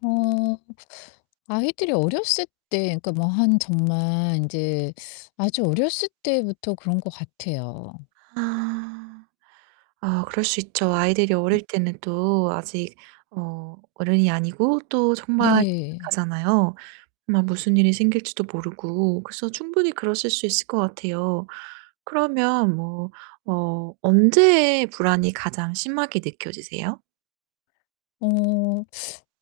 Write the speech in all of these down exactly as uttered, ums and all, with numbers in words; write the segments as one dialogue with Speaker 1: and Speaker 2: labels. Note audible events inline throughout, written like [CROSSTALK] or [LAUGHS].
Speaker 1: 어 아이들이 어렸을 때 그러니까 뭐 한 정말 인제 아주 어렸을 때부터 그런 것 같아요.
Speaker 2: 아. 아 그럴 수 있죠. 아이들이 어릴 때는 또 아직 어 어른이 아니고 또 [UNINTELLIGIBLE]
Speaker 1: 네.
Speaker 2: 하잖아요 뭐 무슨 일이 생길지도 모르고. 그래서 충분히 그러실 수 있을 것 같아요. 그러면 뭐 어 언제 불안이 가장 심하게 느껴지세요?
Speaker 1: 어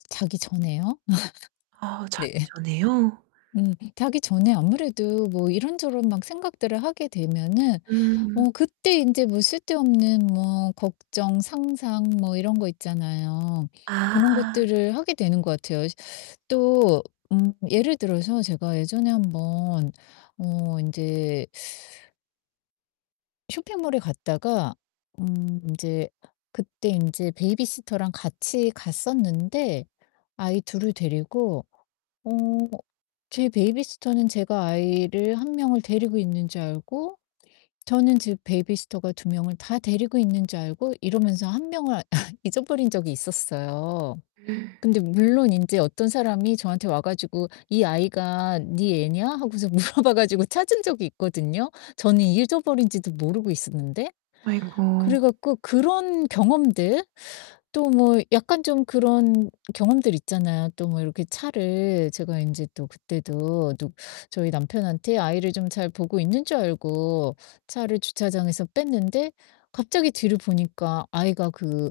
Speaker 1: 자기 전에요. [LAUGHS]
Speaker 2: 아
Speaker 1: 네.
Speaker 2: 자기 전에요?
Speaker 1: [LAUGHS] 음 자기 전에 아무래도 뭐 이런저런 막 생각들을 하게 되면은
Speaker 2: 음.
Speaker 1: 어 그때 인제 뭐 쓸데없는 뭐 걱정, 상상 뭐 이런 거 있잖아요. 그런
Speaker 2: 아.
Speaker 1: 것들을 하게 되는 것 같아요. 이제 또 음 예를 들어서 제가 예전에 한번 어 인제 쇼핑몰에 갔다가 음 인제 그때 인제 베이비시터랑 같이 갔었는데 아이 둘을 데리고 어 제 베이비시터는 제가 아이를 한 명을 데리고 있는 줄 알고 저는 지 베이비시터가 두 명을 다 데리고 있는 줄 알고 이러면서 한 명을 [LAUGHS] 잊어버린 적이 있었어요.
Speaker 2: [GASPS]
Speaker 1: 근데 물론 인제 어떤 사람이 저한테 와 가지고 "이 아이가 니 애냐?" 하고서 물어봐 가지고 찾은 적이 있거든요 저는 잊어버린지도 모르고 있었는데. 그래
Speaker 2: 아이고.
Speaker 1: 갖고 그런 경험들 또 뭐 약간 좀 그런 경험들 있잖아요. 또 뭐 이렇게 차를 제가 인제 또 그때도 또 저희 남편한테 아이를 좀 잘 보고 있는 줄 알고 차를 주차장에서 뺐는데 갑자기 뒤를 보니까 아이가 그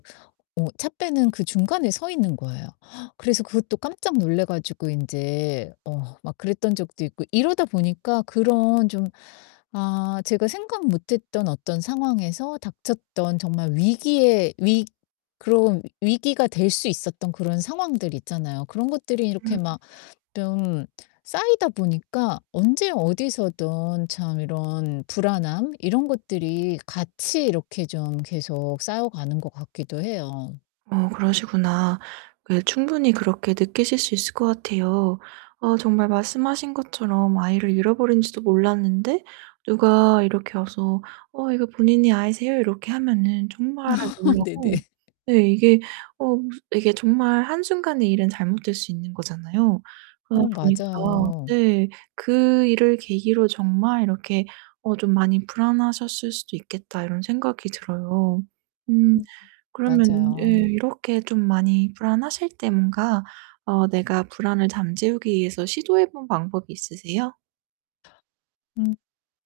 Speaker 1: 어 차 빼는 그 중간에 서 있는 거에요. [GASPS] 그래서 그것도 깜짝 놀라 가지고 인제 어 막 그랬던 적도 있고 이러다 보니깐 그런 좀 아 제가 생각 못 했던 어떤 상황에서 닥쳤던 정말 위기의 위 그런 위기가 될 수 있었던 그런 상황들 있잖아요. 그런 것들이 이렇게
Speaker 2: 음.
Speaker 1: 막 뿀 쌓이다 보니까 언제 어디서든 참 이런 불안함 이런 것들이 같이 이렇게 좀 계속 쌓여 가는 것 같기도 해요.
Speaker 2: 어 그러시구나. 그게 충분히 그렇게 느끼실 수 있을 것 같아요. 어 정말 말씀하신 것처럼 아이를 잃어버린지도 몰랐는데 누가 이렇게 와서 "어 이거 본인의 아이세요?" 이렇게 하면은 정말
Speaker 1: [LAUGHS] 네네.
Speaker 2: 놀라고
Speaker 1: [LAUGHS]
Speaker 2: 네 이게 어 무슨 이게 정말 한순간에 일은 잘못될 수 있는 거잖아요.
Speaker 1: 어
Speaker 2: 그러다 보니까
Speaker 1: 맞아요.
Speaker 2: 네 '그 일을 계기로 정말 이렇게 어 좀 많이 불안하셨을 수도 있겠다.' 이런 생각이 들어요. 음.
Speaker 1: 음
Speaker 2: 그러면 예
Speaker 1: 맞아요.
Speaker 2: 이렇게 좀 많이 불안하실 때 뭔가 어 내가 불안을 잠재우기 위해서 시도해 본 방법이 있으세요?
Speaker 1: 음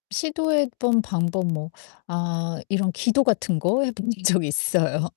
Speaker 1: 시도해 본 방법 뭐 아 이런 기도 같은 거 해 본 적 있어요.